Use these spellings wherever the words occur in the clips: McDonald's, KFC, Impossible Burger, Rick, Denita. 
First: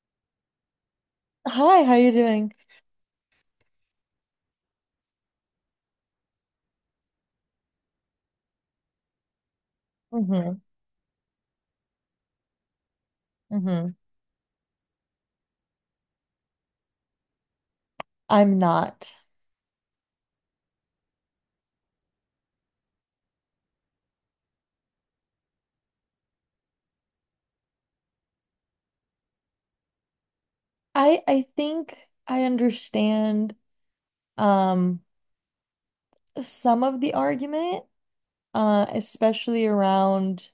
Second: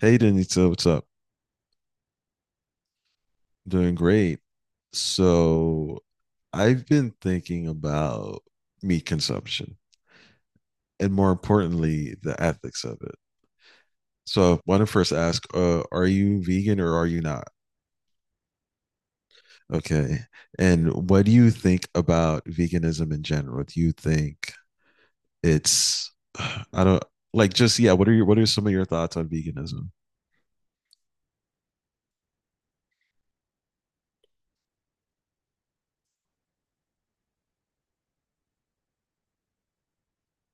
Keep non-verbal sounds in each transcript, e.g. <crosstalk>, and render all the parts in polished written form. Hey, Denita, what's up? Hi, how you doing? Doing great. So, I've been thinking about meat consumption Mm-hmm. and more importantly, the ethics of it. Mm-hmm. So, I want to first ask, are you vegan or are you not? I'm not. Okay. And what do you think about veganism in general? Do you think it's, <sighs> I don't like just, yeah, what are some of your thoughts on veganism? I think I understand um some of the argument, especially around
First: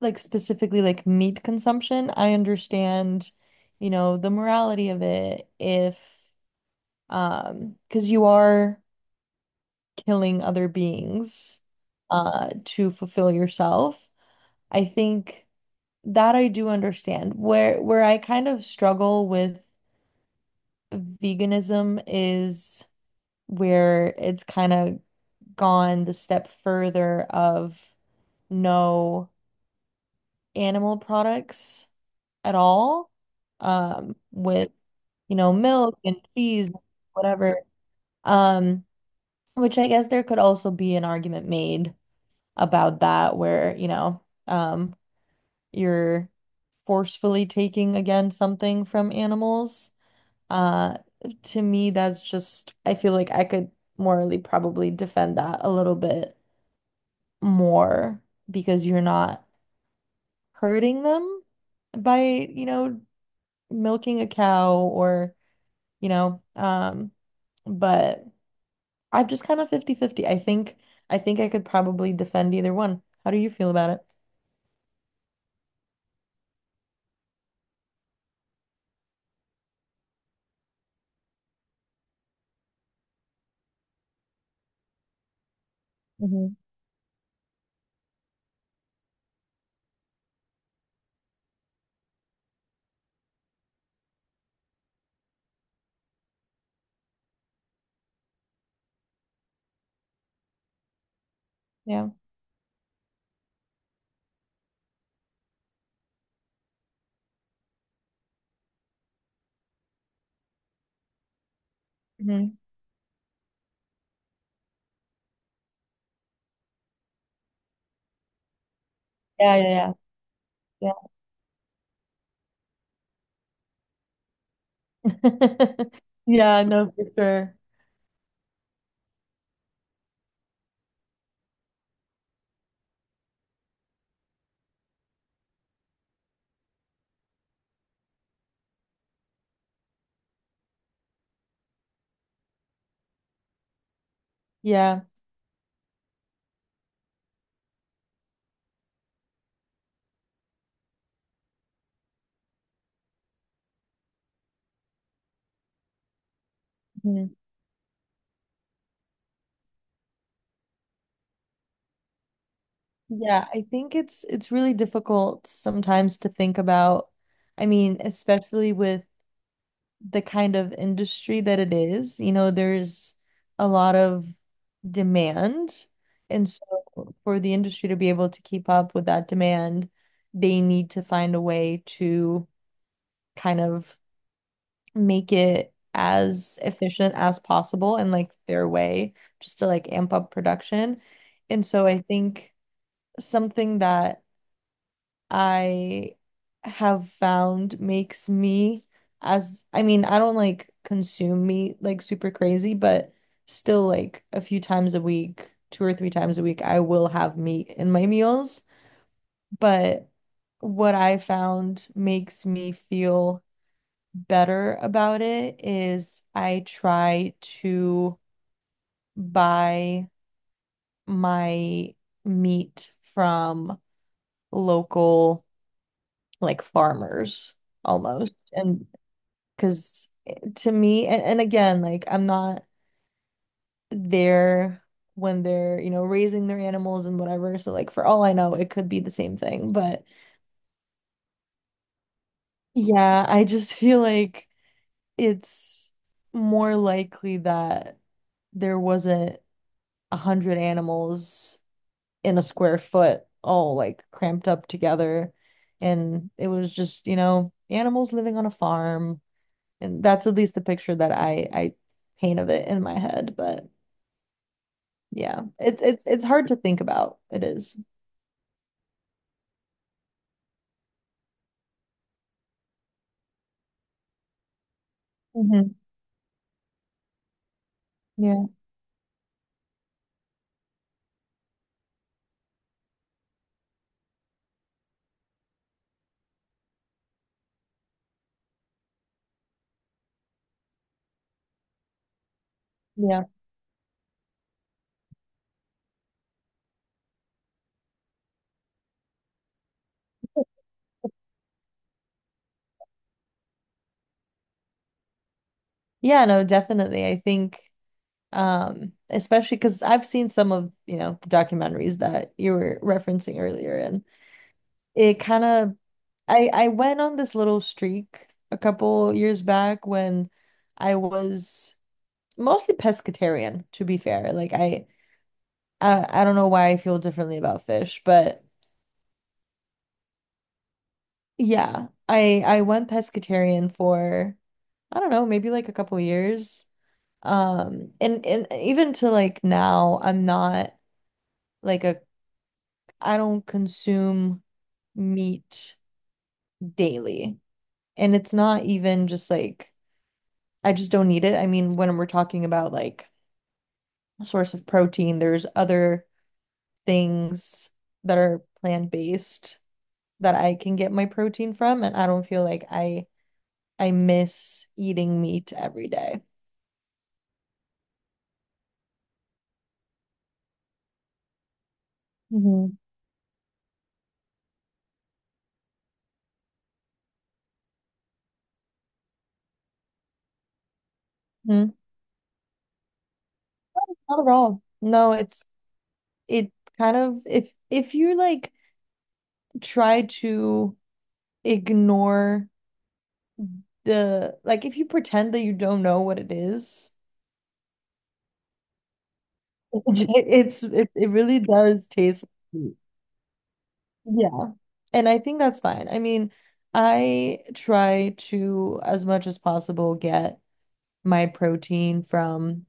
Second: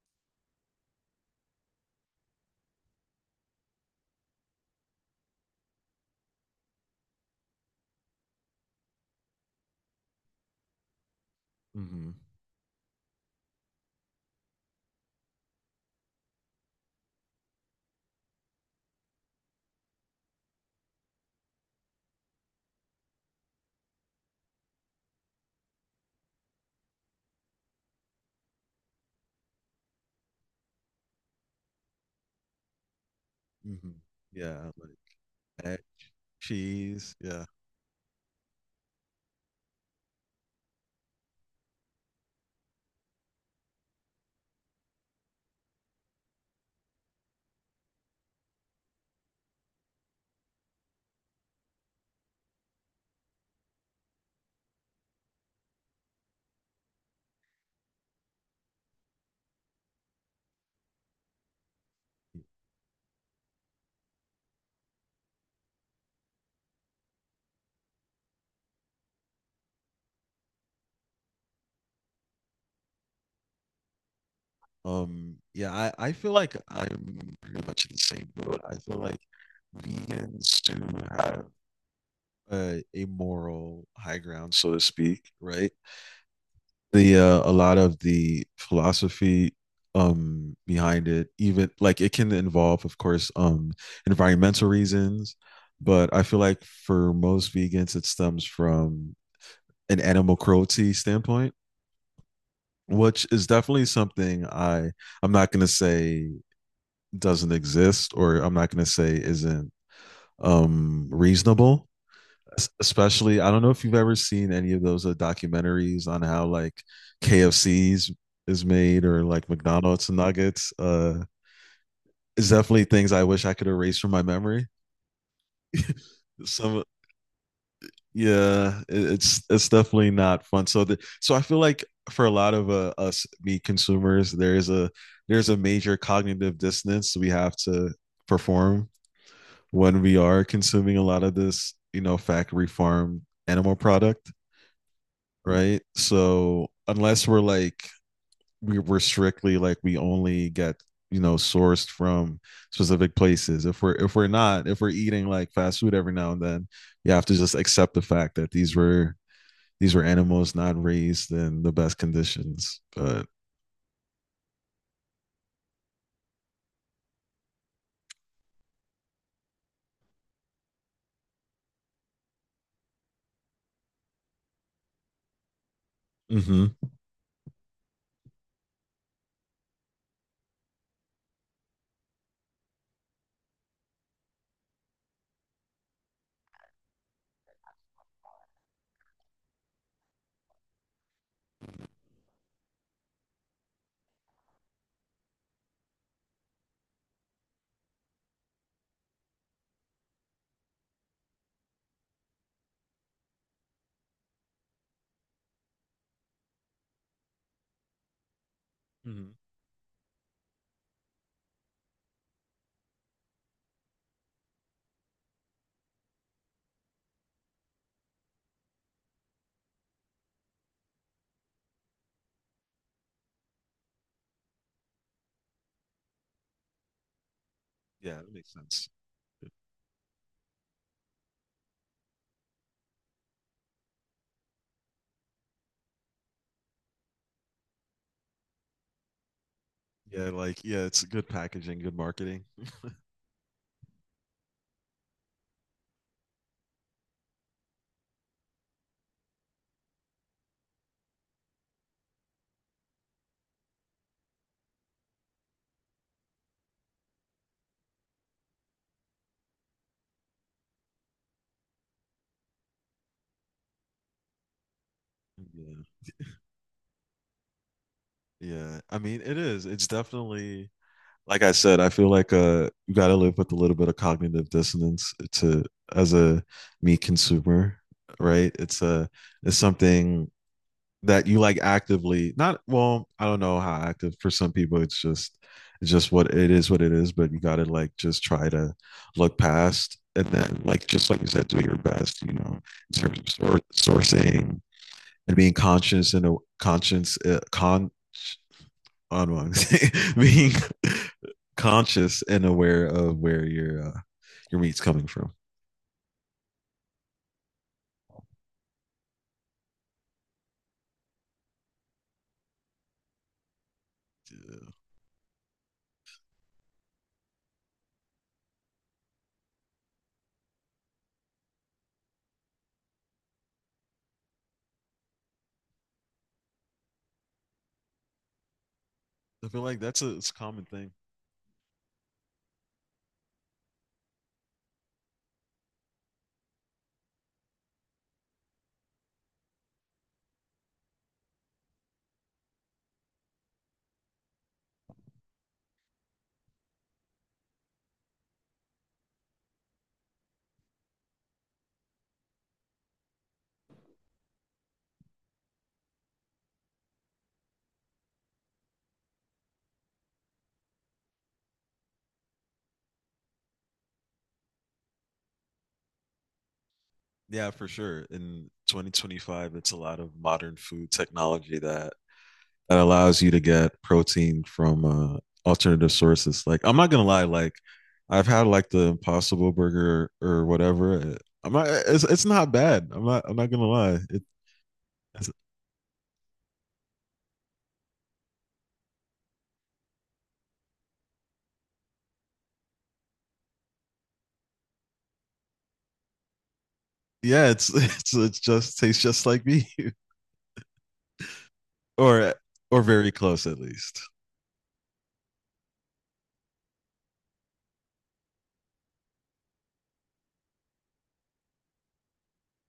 like specifically like meat consumption. I understand, you know, the morality of it if because you are killing other beings Hmm. To fulfill yourself. I think that I do understand. Where I kind of struggle with veganism is where it's kind of gone the step further of no animal products at all, Hmm. Yeah, with, like you know, egg, milk and cheese, cheese. Yeah. whatever. Um, which I guess there could also be an argument made about that where, um, you're forcefully taking again something from animals. Uh, to me, that's just, I feel like I could morally probably defend that a little bit more because you're not hurting them by, you know, milking a cow or, you know, um, but I'm just kind of fifty fifty. I think I could probably defend either one. How do you feel about it? Yeah, I feel like I'm pretty much in the same boat. I feel like vegans do have a moral high ground, so to speak, right? Hmm. the A lot of the philosophy behind it, even like it can involve, of course, environmental reasons, but I feel like for most vegans it stems from an animal cruelty standpoint, Yeah. which is definitely something I'm not going to say doesn't exist, or I'm not going to say isn't reasonable. Hmm. Especially, I don't know if you've ever seen any of those documentaries on how like KFC's is made or like Yeah, yeah, McDonald's nuggets. yeah. It's definitely things I wish I could erase from my memory. Yeah. <laughs> Yeah, Some no, for sure. Yeah, it's definitely not fun. So I feel like for a lot of us meat consumers, there is a there's a major cognitive dissonance we have to perform when we are consuming a lot of this, factory farm animal product, Yeah. right? So unless we're strictly, like, we only get sourced from specific places. If we're not, if we're eating like fast food every now and then, you have Mhm. to just accept the fact that these were animals not raised in the best conditions. But. Yeah, I think it's really difficult sometimes to think about. I mean, especially with the kind of industry that it is. You know, there's a lot of demand. And so Mm-hmm. for the industry to be able to keep up with that demand, they need to find a way to kind of make it as efficient as possible and like their way, just to like amp up production. And so I think something that I have found makes me as I mean, I don't like consume meat like super crazy, but still like a few times a week, two or three times a week, I will have meat in my meals. Mm-hmm. But what I found makes me feel better about it is I try to buy my meat from local like farmers Yeah, that almost. makes And sense. because to me, and again, like I'm not there when they're, you know, raising their animals and whatever. So, like, for all I know, it could be the same thing. But Yeah, like yeah, it's good packaging, good marketing. yeah, I just <laughs> feel like it's more likely that there wasn't a hundred animals in a square foot all like cramped up together. And it was just, you know, animals living on a farm, and that's at least the picture that I paint of it in my head. But yeah, Yeah, it's hard to think about. It is. yeah. I mean, it is. It's definitely, like I said, I feel like you gotta live with a little bit of cognitive dissonance to, Mhm. as a meat consumer, Yeah, right? It's something that you, like, actively not, well, I don't know how active, for some people it's just what it is, but you gotta like just try to look past, and then like just like you said, do your best, in yeah. terms of sourcing, and being conscious, and a conscience con on <laughs> being conscious and aware of where your meat's coming from. Yeah, no, definitely. I think especially because I've seen some of, you know, the documentaries that you were referencing earlier. And Yeah. it kind of I went on this little streak a couple years back when I was mostly pescatarian, to be fair. I don't know why I feel differently about fish. But I feel like it's a common thing. yeah, I went pescatarian for I don't know, maybe like a couple years. And even to like now, I'm not like a I don't consume meat daily. And it's not even just like I just don't need it. I mean, when we're talking about like a source of protein, there's other things that are plant-based that I can get my protein from, and I don't feel like I miss eating meat every day. Yeah, for sure. In 2025, it's a lot of modern food technology that Hmm. allows you to get protein from alternative sources. Like, I'm not gonna lie, like I've had like the Impossible Burger or whatever. I'm not. It's not bad. I'm not. I'm not gonna lie. Not at all. No, it's, it kind of if you like try to ignore the like if you pretend that you don't know what it is, yeah, it's <laughs> it just tastes just like me. <laughs> <laughs> it really does taste or like meat. or very close, at least. Yeah. And I think that's fine. I mean, I try to as much as possible get my protein from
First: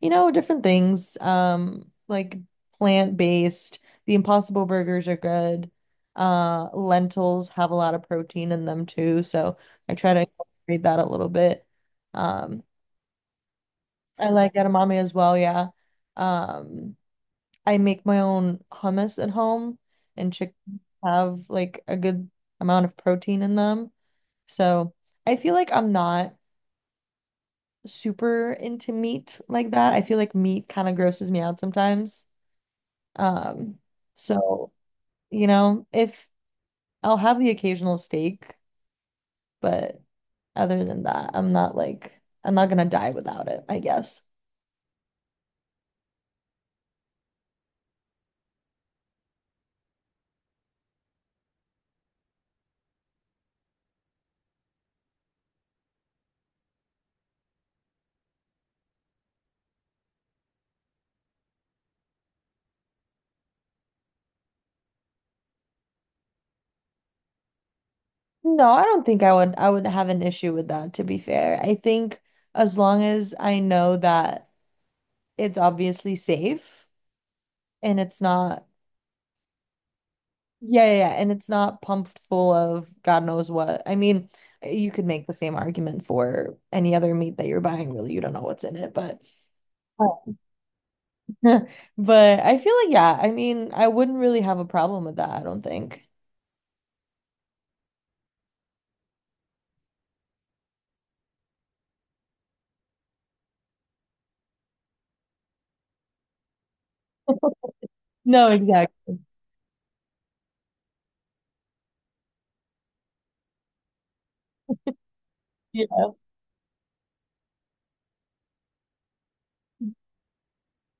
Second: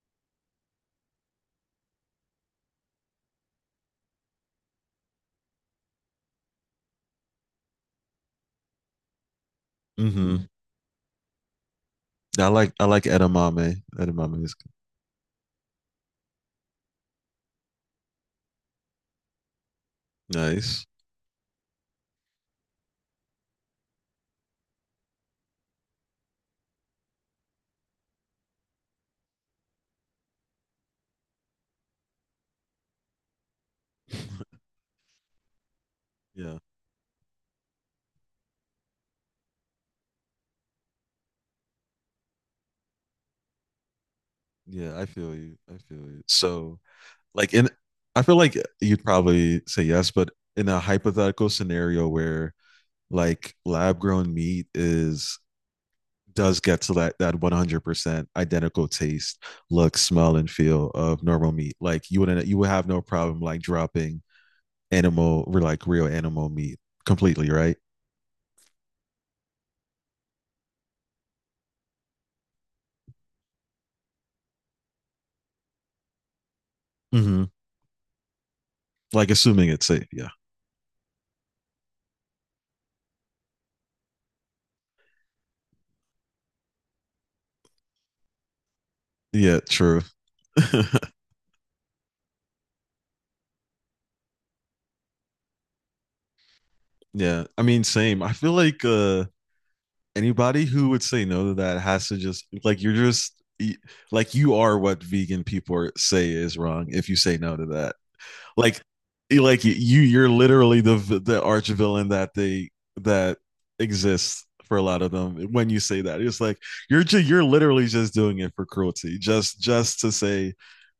you know, different things. Like plant-based, the Impossible burgers are good. Lentils have a lot of protein in them too, so I try to Mm-hmm. incorporate that a little bit. I Um, like I like edamame. I Edamame is like edamame as well, yeah. Um, I make my own hummus at home, and chickens nice. have like a good amount of protein in them. So I feel like I'm not super into meat like that. I feel like meat kind of grosses me out sometimes. Um, so, you know, if Yeah, I'll have the occasional steak, but other than that, I'm not gonna die without it, I guess. yeah. I feel you. I feel you. So like in, I feel like you'd probably say yes, but in a hypothetical scenario where, like, lab grown meat is does get to that 100% identical taste, look, smell, and feel of normal meat. Like, you wouldn't, you would have no problem like dropping animal, or like real animal meat, completely, right? No, I don't think I would have an issue with that, to be fair. I think as long as I know that it's obviously safe Mm-hmm. and it's not Like, assuming it's safe. Yeah. yeah, yeah, yeah, and it's not pumped full of God knows what. I mean, you could make the same argument for any other meat that you're buying, really. You don't know what's in it, but Yeah, true. <laughs> <laughs> but I feel like, yeah, I mean, I wouldn't really have a problem with that, I don't think. Yeah. I mean, same. I feel like anybody who would say no to that has to just like y- like, you are what vegan people are, say is wrong if you say no to that. No, Like exactly. you're literally the the arch villain that exists for a lot of them when you Yeah. say that. It's like you're literally just doing it for cruelty. Just to say,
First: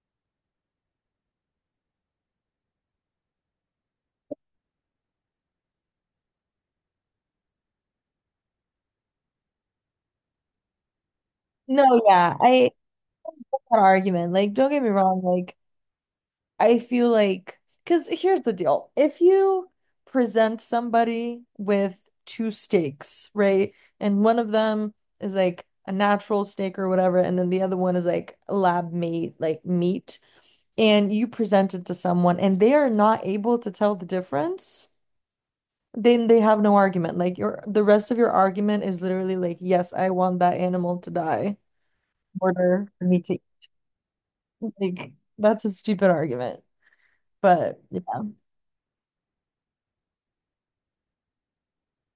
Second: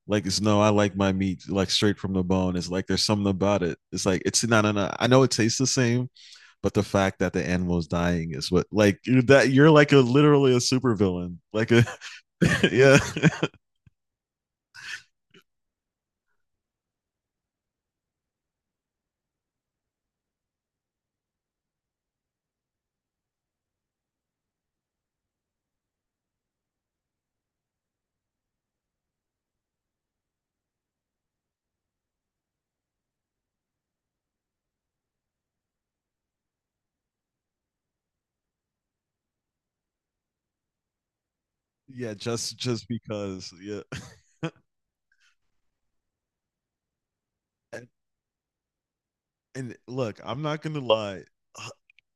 like, it's no, I like my meat like straight from the bone. It's like there's something about it. It's like it's no, no, no. I know it tastes the same, but the fact that the animal is dying is what, like, that you're like a literally a supervillain. Like a No, yeah, I <laughs> yeah, that argument. Like, don't get me wrong. Like, I feel like, because here's the deal. If you present somebody with two steaks, right? And one of them is like a natural steak or whatever, and then the other one is like lab made, like meat, and you present it to someone and they are not able to tell the difference. Then they have no argument. Like your the rest of your argument is literally like, yes, I want that animal to die <laughs> yeah. in Just order for me to eat. because, yeah. Like that's a stupid argument. But And, yeah. and look, I'm not gonna lie.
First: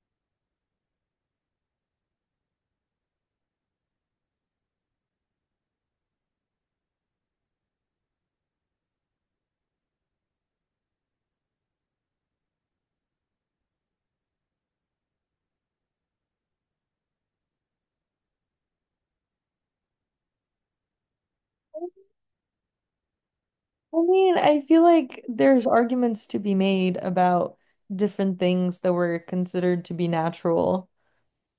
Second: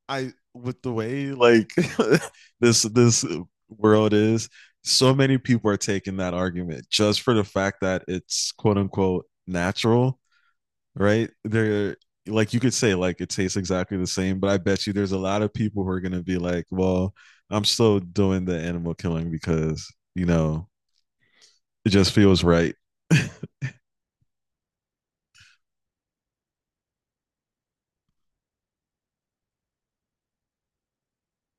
I, with the way like <laughs> this world is, so many people are taking that argument just for the fact that it's quote unquote natural, right? They're like, you could say like it tastes exactly the same, but I bet you there's a lot of people who are gonna be like, well, I'm still doing the animal killing because it just feels right. <laughs> I mean, I feel like there's arguments to be made about different things that were considered to be natural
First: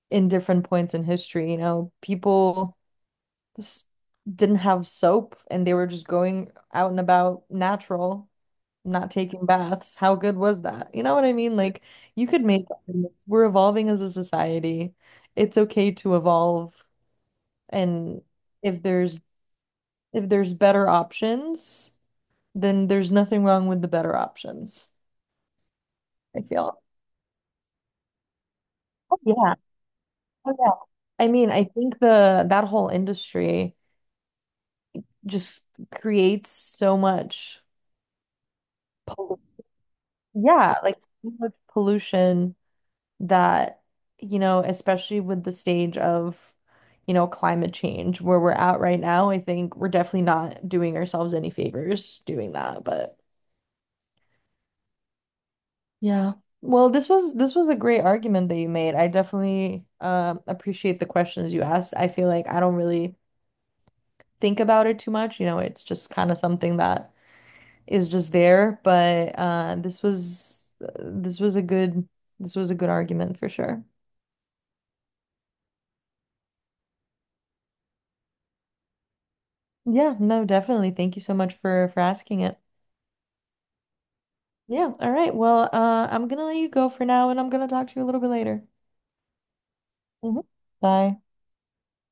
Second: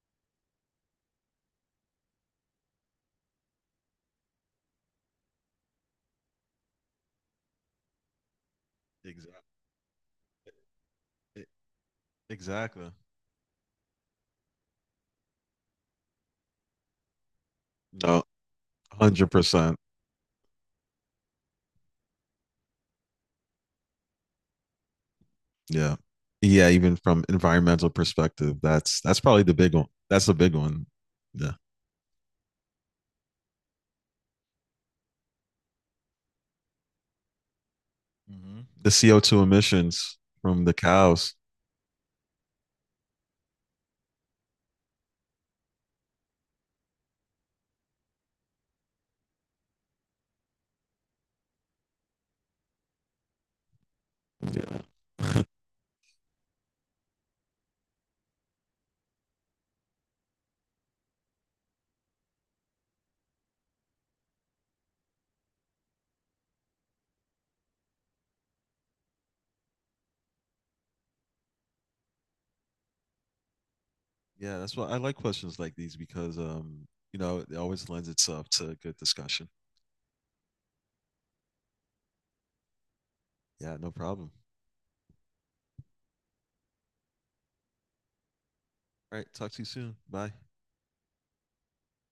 in different points in history. You know, people s- didn't have soap and they were just going out and about natural. Not taking Exactly. baths. How good was that? You know what I mean? Like you could make Exactly. arguments. We're evolving as a society. It's okay to evolve. No, And if one there's hundred percent. if there's better options, then there's nothing wrong with the better options, Yeah. I Yeah, feel. even from environmental perspective, that's Oh that's probably the yeah. big one. That's the Oh big yeah. one. I mean, Yeah. I think the that whole industry just creates so much Mm-hmm. The pollu- CO2 emissions from the yeah, like so cows. much pollution that, you know, especially with the stage of, you know, climate change where we're at right now, I think we're definitely not doing ourselves any favors doing that. But Yeah. <laughs> yeah. Well, this was a great argument that you made. I definitely appreciate the questions you asked. I feel like I don't really think about it too much. You know, it's just kind of something that is just there. But this was a good argument for sure. Yeah, that's why I like questions like these, because it always lends itself to good discussion. Yeah, no, definitely. Thank you so much for asking it. Yeah, no problem. Yeah. All right. Well, I'm gonna let you go for now, and I'm gonna talk to you a little bit later. All right, talk to you soon. Bye. Mhm. Bye.